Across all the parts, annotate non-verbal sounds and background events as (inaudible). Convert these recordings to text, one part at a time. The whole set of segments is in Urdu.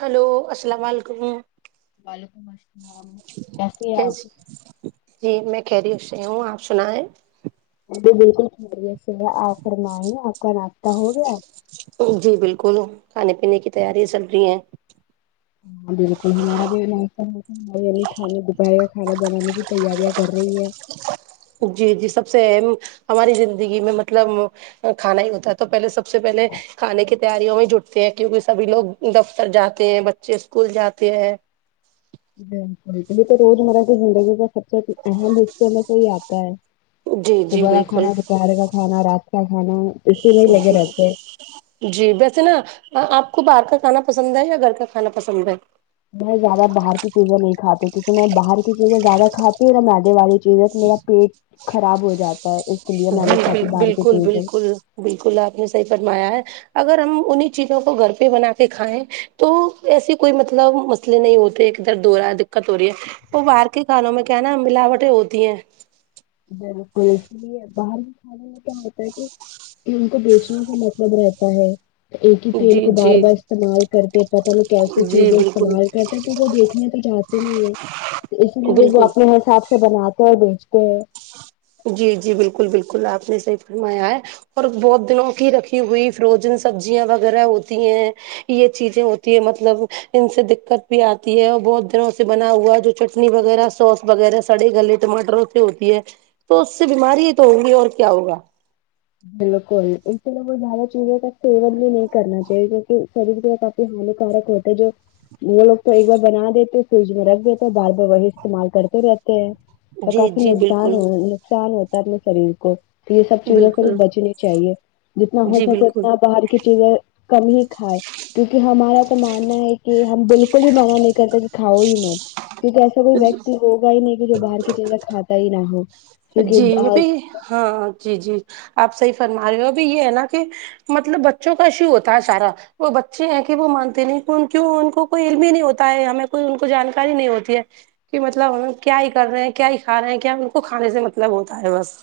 ہلو السلام علیکم وعلیکم السلام کیسی ہیں کیس آپی جی میں خیریت سے ہوں آپ سنائیں جی بالکل خیریت سے ہے آپ فرماے آپ کا ناشتہ ہو گیا جی بالکل کھانے پینے کی تیاری چل رہی ہیں ہاں بالکل ہمارا (unintelligible) کھانا دپے کا کھانا بنانے کی تیاریاں کر رہی ہے جی جی سب سے اہم ہماری زندگی میں مطلب کھانا ہی ہوتا ہے تو پہلے سب سے پہلے کھانے کی تیاریوں میں جٹتے ہیں کیونکہ سبھی لوگ دفتر جاتے ہیں بچے اسکول جاتے ہیں بالکل یہ تو روزمرہ کی زندگی کا سب سے اہم حصے میں سے ہی آتا ہے جی جی صبح کا بالکل کھانا دوپہر کا کھانا رات کا کھانا اسی میں ہی لگے رہتے جی ویسے نا آپ کو باہر کا کھانا پسند ہے یا گھر کا کھانا پسند ہے میں زیادہ باہر کی چیزیں نہیں کھاتی کیونکہ میں باہر کی چیزیں زیادہ کھاتی ہوں میدے والی چیزیں میرا پیٹ خراب ہو جاتا ہے اس لیے جی میں نہیں بال کھاتی باہر کی بالکل چیزیں بالکل بالکل آپ نے صحیح فرمایا ہے اگر ہم انہیں چیزوں کو گھر پہ بنا کے کھائیں تو ایسی کوئی مطلب مسلے نہیں ہوتے ادھر (unintelligible) دککت ہو رہی ہے وہ باہر کے کھانوں میں کیا ہے نا ملاوٹیں ہوتی ہیں بالکل اس لیے باہر ہی کھا کیا ہوتا ہے کہ کہ ان کو بیچنے کا مطلب رہتا ہے ایک ہی تیل جی کو بار جی بار استعمال کرتے پتا نہیں کیسی جی چیزیں بالکل استعمال کرتے کی وہ دیکھنے تو جاتے نہیں ہے اس لیے وہ وہ بالکل اپنے حساب سے بناتے ہیں بیچتے ہیں جی جی بالکل بالکل آپ نے صحیح فرمایا ہے اور بہت دنوں کی رکھی ہوئی فروزن سبزیاں وغیرہ ہوتی ہیں یہ چیزیں ہوتی ہے مطلب ان سے دککت بھی آتی ہے اور بہت دنوں سے بنا ہوا ہے جو چٹنی وغیرہ سوس وغیرہ سڑے گلے ٹماٹروں سے ہوتی ہے تو اس سے بیماری تو ہوگی اور کیا ہوگا بالکل ان سے (unintelligible) کوئی زیادہ چیزوں کا سیون بھی نہیں کرنا چاہیے کیونکہ شریر کے کو ہانیکارک ہوتے جو وہ لوگ تو ایک بار بنا دیتے فریج میں رکھ دیتے بار بار وہی استعمال کرتے رہتے ہیں تو جی کافی جی نقصان بالکل نقصان ہوتا ہے اپنے شریر کو تو یہ سب چیزوں بالکل بچنے چاہیے جتنا ہو جی سکے بالکل اتنا باہر کے چیزیں کم ہی کھائے کیونکہ ہمارا تو ماننا ہے کہ ہم بالکل بھی منع نہیں کرتے کہ کھاؤ ہی مت کیونکہ ایسا کوئی ویکتی ہوگا ہی نہیں کہ جو باہر کی چیزیں کھاتا ہی نا ہو جی کیونکہ ابھی ہاں جی جی آپ صحیح فرما رہے ہو ابھی یہ ہے نا کہ مطلب بچوں کا ایشو ہوتا ہے سارا وہ بچے ہیں کہ وہ مانتے نہیں کیوں ان کوئی علم ہی نہیں ہوتا ہے ہمیں کوئی ان کو جانکاری نہیں ہوتی ہے کہ مطلب ہم کیا ہی کر رہے ہیں کیا ہی کھا رہے ہیں کیا ان کو کھانے سے مطلب ہوتا ہے بس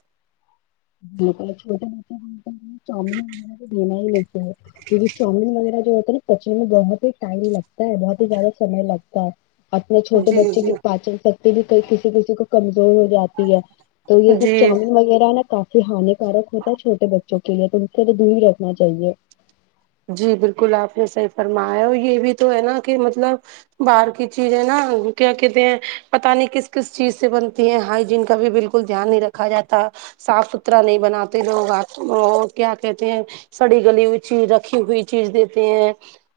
چھوٹے موٹے (unintelligible) چاؤین ویر تو دینا ہی لیتے ہیں کیونکہ چاؤمین وغیرہ جو ہوتا ہے نا پچنے میں بہت ہی ٹائم لگتا ہے بہت ہی زیادہ سمے لگتا ہے اپنے چھوٹے جی بچے جی کی پاچن شکتی بھی کئی کسی کسی کو کمزور ہو جاتی ہے تو یہ سب جی چاؤمین وغیرہ نا یہ ہانیکارک ہوتا ہے چھوٹے بچوں کے لیے تو ان سے تو دوری رکھنا چاہیے جی بالکل آپ نے صحیح فرمایا اور یہ بھی تو ہے نا کہ مطلب باہر کی چیز ہے نا کیا کہتے ہیں پتا نہیں کس کس چیز سے بنتی ہے ہائیجین کا بھی بالکل دھیان نہیں رکھا جاتا صاف ستھرا نہیں بناتے لوگ آ اور کیا کہتے ہیں سڑی گلی ہوئی چی رکھ رکھی ہوئی چیز دیتے ہیں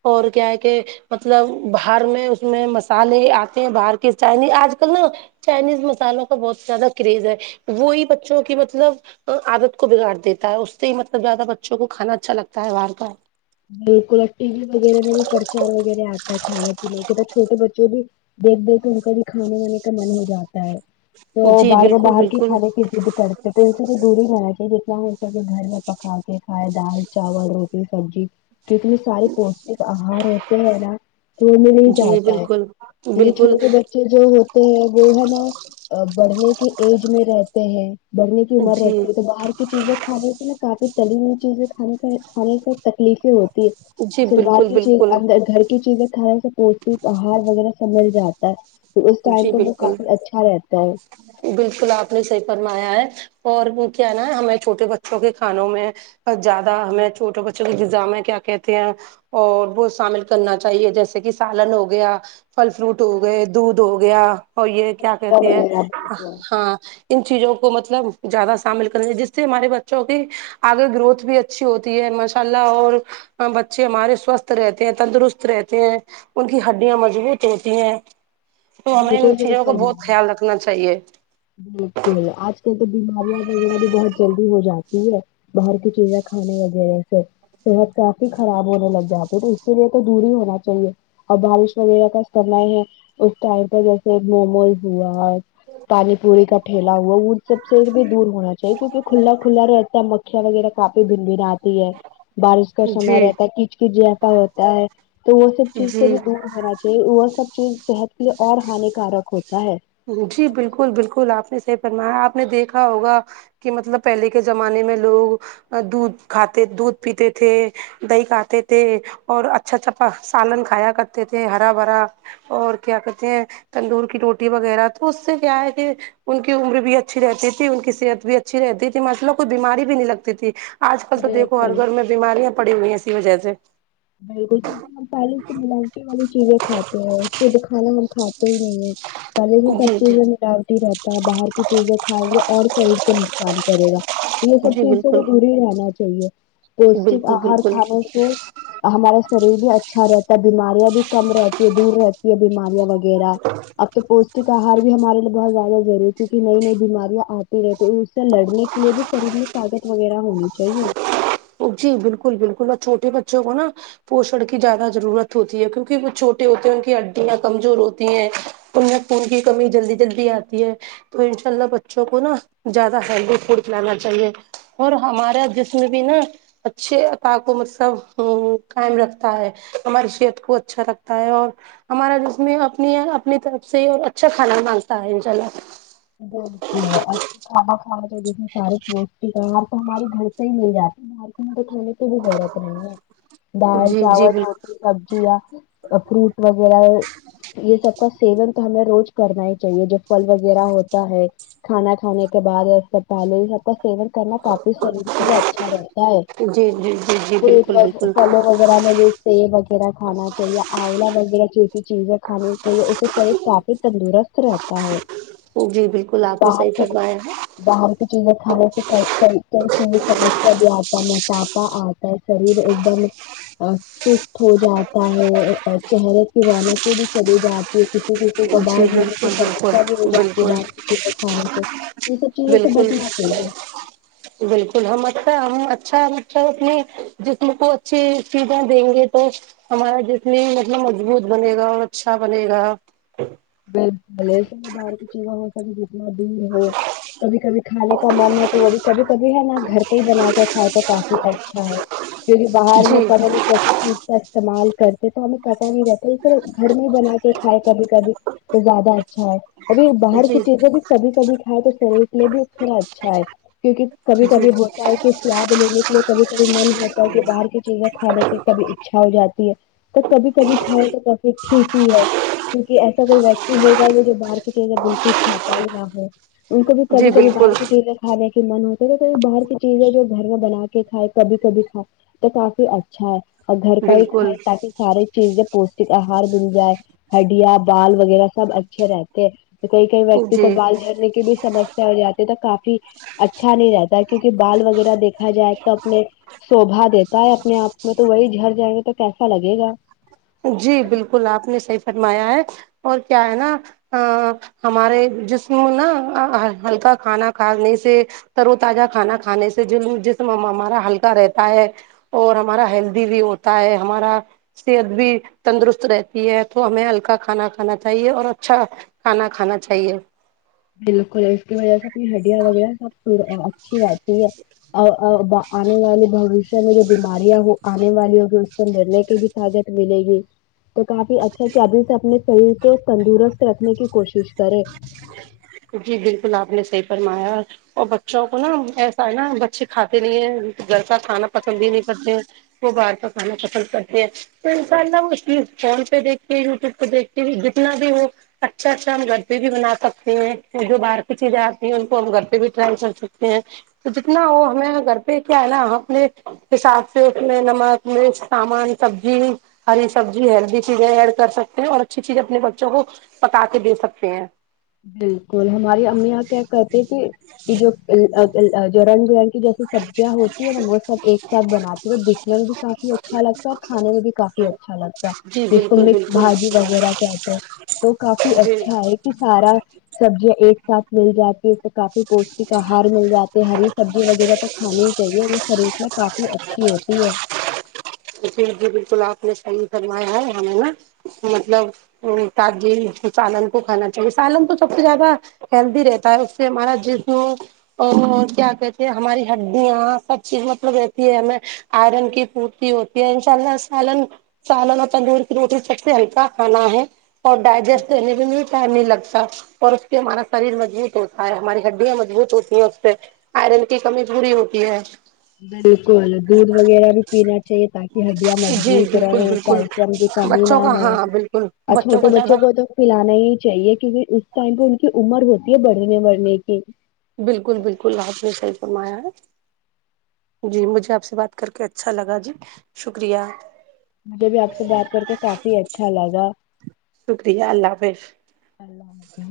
اور کیا ہے کہ مطلب باہر میں اس میں مسالے آتے ہیں باہر کی چائنی آج کل نا چائنیز مسالوں کا بہت زیادہ کریز ہے وہی بچوں کی مطلب عدت کو بگاڑ دیتا ہے اس سے ہی مطلب زیادہ بچوں کو کھانا اچھا لگتا ہے بار بار بالکل اور ٹی وی وغیرہ میں بھی پرچار وغیرہ آتا ہے کھانے پینے کے تو چھوٹے بچوں بھی دیکھ دیکھ تو ان کا بھی کھانے وانے کا من ہو جاتا ہے تو جی بار بار بالکل باہر کے بالکل کھانے کی کرتے تو ان س دور ہی لنا چاہیے جتنا ان سب گھر میں پکا کے کھائے دال چاول روٹی سبزی ٹھیک سارے پوشٹک آہار ہوتے ہیں نا دو میں نہیں جی جاتا ہے بالکل یہ بالکل چھوٹے بچے بچے جو ہوتے ہیں وہ ہے نا بڑھنے کی ایج میں رہتے ہیں بڑھنے کی عمر جی رہتی ہے تو باہر چیزیں کھانے سے نا کافی تلی ہوئی چیزیں کھا کھانے سے تکلیفیں ہوتی جی پھر باہر بالکل کی چیز بالکل اندر گھر کی چیزیں کھانے پوش آہار وغیرہ سب مل جاتا ہے تو اس جی ٹائم تو وہ بالکل کافی اچھا رہتا ہے بالکل آپ نے صحیح فرمایا ہے اور وہ کیا نا ہمیں چھوٹے بچوں کے کھانوں میں زیادہ ہمیں چھوٹے بچو کی غذا میں کیا کہتے ہیں اور وہ شامل کرنا چاہیے جیسے کہ سالن ہو گیا پھل فروٹ ہو گئے دودھ ہو گیا اور یہ کیا کہتے ہیں وغیرہ۔ بالکل ہاں ان چیزوں کو مطلب زیادہ شامل کرنا چاہیے جس سے ہمارے بچوں کے آگے گروتھ بھی اچھی ہوتی ہے ماشاءاللہ اور بچے ہمارے سوستھ رہتے ہیں تندرست رہتے ہیں ان کی ہڈیاں مضبوط ہوتی ہیں تو ہمیں ان بالکل صحیح چیزوں کو بہت فرمایا خیال رکھنا چاہیے بالکل آج کل تو بیماریاں وغیرہ بھی بہت جلدی ہو جاتی ہے باہر کی چیزیں کھانے وغیرہ سےر صحت کافی خراب ہونے لگ جاتی ہے تو اسی لیے تو دور ہی ہونا چاہیے اور بارش وغیرہ ہے ٹائپ جیسے موموز ہوا ہے پانی پوری کا ٹھیلا ہوا وہ سب سے بھی دور ہونا چاہیے کیونکہ کھلا کھلا رہتا ہے مکھیا وغیرہ کاپی بن بن آتی ہے بارش کا سمے جی رہتا ہے کچ کچ جیفہ ہوتا ہے تو وہ سب چیز سے جی بھی دور ہونا چاہی کہ وہ سب چیز صحت کی اور ہانیکارک ہوتا ہے جی بالکل بالکل آپ نے صحیح فرمایا آپ نے دیکھا ہوگا کہ مطلب پہلے کے زمانے میں لوگ دودھ کھاتے دودھ پیتے تھے دہی کھاتے تھے اور اچھا اچھا سالن کھایا کرتے تھے ہرا بھرا اور کیا کہتے ہیں تندور کی روٹی وغیرہ تو اس سے کیا ہے کہ ان کی عمر بھی اچھی رہتی تھی ان کی صحت بھی اچھی رہتی تھی ماشاءاللہ کوئی بیماری بھی نہیں لگتی تھی آج کل تو دیکھو ہر بالکل گھر میں بیماریاں پڑی ہوئی ہیں اسی وجہ سے بالکل ہم پہلے سے والی چیزیں کھاتے ہیں شدھ کھانا ہم کھاتے ہی نہیں ہے پہلے ہی سب جی جی چیزیں ملا رہتا ہے باہر کی چیزیں کھائیں گی اور شریر کو نقصان کرے گا یہ سب جی چیز سے تو بالکل دور ہی رہنا چاہیے پوشٹک بالکل آہار بالکل کھانے سے ہمارا شریر بھی اچھا رہتا ہے بیماریاں بھی کم رہتی ہے دور رہتی ہے بیماریاں وغیر غیرہ تو پوشٹک آہار بھی ہمارے لیے بہت زیادہ ضروری ہے کیونکہ نئی نئی بیماریاں آتی رہیں تو اس سے لڑنے کے لیے بھی شریر میں طاقت وغیرہ ہونی چاہیے جی بالکل بالکل اور چھوٹے بچوں کو نا پوشن کی زیادہ ضرورت ہوتی ہے کیونکہ وہ چھوٹے ہوتے ہیں ان کی ہڈیاں کمزور ہوتی ہیں انھیں خون کی کمی جلدی جلدی آتی ہے تو ان شاء اللہ بچوں کو نا زیادہ ہیلتھی فوڈ کھلانا چاہیے اور ہمارا جسم بھی نا اچھے قائم رکھتا ہے ہماری صحت کو اچھا رکھتا ہے اور ہمارا جسم بھی اپنی اپنی طرف سے اور اچھا کھانا مانگتا ہے انشاء اللہ بالکل اچھا کھانا کھانے سارے پوشٹک آہار تو ہمارے گھر سے ہی مل جاتی دال جی جی چاول بالکل روٹی سبزیاں اور فروٹ وغیرہ یہ سب کا سیون تو ہمیں روز کرنا ہی چاہیے جو پھل وغیرہ ہوتا ہے کھانا کھانے کے بعد اور پہلے ہی سب کا سیون کرنا کافی شریر کے لیے اچھا رہتا ہے جی جی جی جی فروٹ بالکل بالکل وغ- پھلوں وغیرہ میں جیسے سیب وغیرہ کھانا چاہیے آملہ وغیرہ جیسی چیزیں کھانی چاہیے اس سے شریر کافی تندرست رہتا ہے جی بالکل آپ نے باہر صحیح کی فرمایا ہے باہر کی چیزیں کھانے سے کئ کئی کئی چیزیں سمسیا بھی آتا ہے موٹا پا آتا ہے شریر ایک دم سست ہو جاتا ہے چہرے کی رونقیں بھی چلی جاتی کسی کسی جی کو بال بالکل جھڑنے کی بالکل سمسیا بھی ہو جاتی بالکل باہر کی چیزیں کھانے سے یہ سب چیزوں سے بالکل بچنا چاہیے بالکل ہم اچھا ہم اچھا اچھا اپنے جسم کو اچھی چیزیں دیں گے تو ہمارا جسم بھی مطلب مضبوط بنے گا اور اچھا بنے گا باہر کی چیزوں سے سبھی جتنا دور رہے کبھی کبھی کھانے کا من ہے تو وہ بھی کبھی کبھی ہے نا گھر پہ ہی بنا کے کھاتے تو کافی اچھا ہے کیونکہ باہر میں جی پتہ نہیں کیسی چیز کا استعمال کرتے تو ہمیں پتہ نہیں رہتا صرف گھر میں ہی بنا کے کھائے کبھی کبھی تو زیادہ اچھا ہے ابھی باہر کی جی چیزیں بھی کبھی کبھی کھائے تو شریر کے لیے بھی تھوڑا اچھا ہے کیونکہ کبھی جی کبھی ہوتا ہے کہ سواد لینے کے لیے کبھی کبھی من ہوتا ہے کہ باہر کی چیزیں کھانے کے کبھی اچھا ہو جاتی ہے تو کبھی کبھی کھاؤ تو کافی ٹھیک ہی ہے کیونکہ ایسا کوئی ویکتی ہوگا جو باہر کی چیزیں بالکل کھاتا ہی نہ ہو ان کو بھی کبھی جی کبھی باہر بالکل کی چیزیں کھانے کے من ہوتا تو کبھی باہر کی چیزیں جو گھر میں بنا کے کھائے کبھی کبھی کھا تو کافی اچھا ہے اور گھر کا ہی بالکل کھائے تاکہ سارے چیزیں پوشٹک آہار مل جائے ہڈیاں بال وغیرہ سب اچھے رہتے ہیں تو کوئی کوئی ویکتی کو جی بال جھڑنے کی بھی سمسیا ہو جاتے تو کافی اچھا نہیں رہتا ہے کیونکہ بال وغیرہ دیکھا جائے تو اپنے شوبھا دیتا ہے اپنے آپ میں تو وہی جھٹر جائیں گے تو کیسا لگے گا جی بالکل آپ نے صحیح فرمایا ہے اور کیا ہے نا آں ہمارے جسم نا ہلکا کھانا کھانے سے ترو تازہ کھانا کھانے سے جسم ہمارا ہلکا رہتا ہے اور ہمارا ہیلدی بھی ہوتا ہے ہمارا صحت بھی تندرست رہتی ہے تو ہمیں ہلکا کھانا کھانا چاہیے اور اچھا کھانا کھانا چاہیے بالکل ہے اس کی وجہ سے اپنی ہڈیاں وغیرہ سب اچھی رہتی ہے اور آنے والی بھوش میں جو بیماریاں آنے والے لڑنے کی بھی طاقت ملے گی تو کافی اچھا کہ ابھی سے اپنے شریر کو تندرست رکھنے کی کوشش کریں جی بالکل آپ نے صحی پرمایا اور بچوں کو نا ایسا ہے نا بچے کھاتے نہیں ہے گھر کا کھانا پسند بھی نہیں کرتے ہیں وہ باہر کا کھانا پسند کرتے ہیں تو ان شاء اللہ وہ چیز فون پہ دیکھ کے یوٹیوب پہ دیکھ کے جتنا بھی ہو اچھا اچھا ہم (unintelligible) پہ بھی بنا سکتے ہیں جو باہر کی چیزیں آتی ہیں ان کو ہم گھر پہ بھی ڈراے کر سکتے ہیں تو جتنا وہ ہمیں گھر پہ کیا ہے نا اپنے حساب سے اس میں نمک مرچ سامان سبزی ہری سبزی ہیلدی چیزیں ایڈ کر سکتے ہیں اور اچھی چیزیں اپنے بچوں کو پکا کے دے سکتے ہیں بالکل ہماری اممیاں کیا کہتی کہ جو جو رنگ برنگ کی جیسے سبزیاں ہوتی ہے نا وہ سب ایک ساتھ بناتے ہے تو دکھنے میں بھی کافی اچھا لگتا ہے اور کھانے میں بھی کافی اچھا اچھا لگتا جی ہے جس کو بالکل مکس بالکل بھاجی وغیرہ کہتے ہیں تو کافی جی اچھا ہے کہ سارا سبزیاں ایک ساتھ مل جاتے کے کافی پوشٹک آہار مل جاتے ہری سبزی وغیرہ تو کھانی ہی چاہیے شریر کے لیے کافی اچھی ہوتی ہے تو پھر جی بالکل آپ نے سہی فرمایا ہے ہمیں نا مطلب کاجی سالن کو کھانا چاہیے سالن تو سب سے زیادہ ہیلدی رہتا ہے کے مارا جسم میں اور کیا کہتے ہماری ہڈیاں سب چیز مطلب رہتی ہے ہمیں آئرن کی پورتی ہوتی ہے ان شاء اللہ سالن سالن تنندور کی روٹی سب سے ہلکا کھانا ہے اور ڈائجیسٹ کرنے کے لئے ٹائم نہیں لگتا اور اس سے ہمارا شریر مضبوط ہوتا اور ہماری ہڈیاں مضبوط ہوتی ہیں اس سے آئرن کی کمی پوری ہوتی ہے بالکل دودھ وغیرہ بھی پیینا چاہیے تاک ہڈیاں جی مضبوط بالکل رہے بالکل (unintelligible) کی کمی بچوں نہ کا ہو ہاں بالکل اور کا چھوٹے زیادہ بچوں کو تو پلانا ہی چاہیے کیونکہ اس ٹائم پہ ان کی عمر ہوتی ہے بڑھنے بڑھنے کی بالکل بالکل آپ نے صحیح فرمایا ہے جی مجھے آپ سے بات کر کے اچھا لگا جی شکریہ مجھے بھی آپ سے بات کر کے کافی اچھا لگا شکریہ اللہ حافظ اللہ حافظ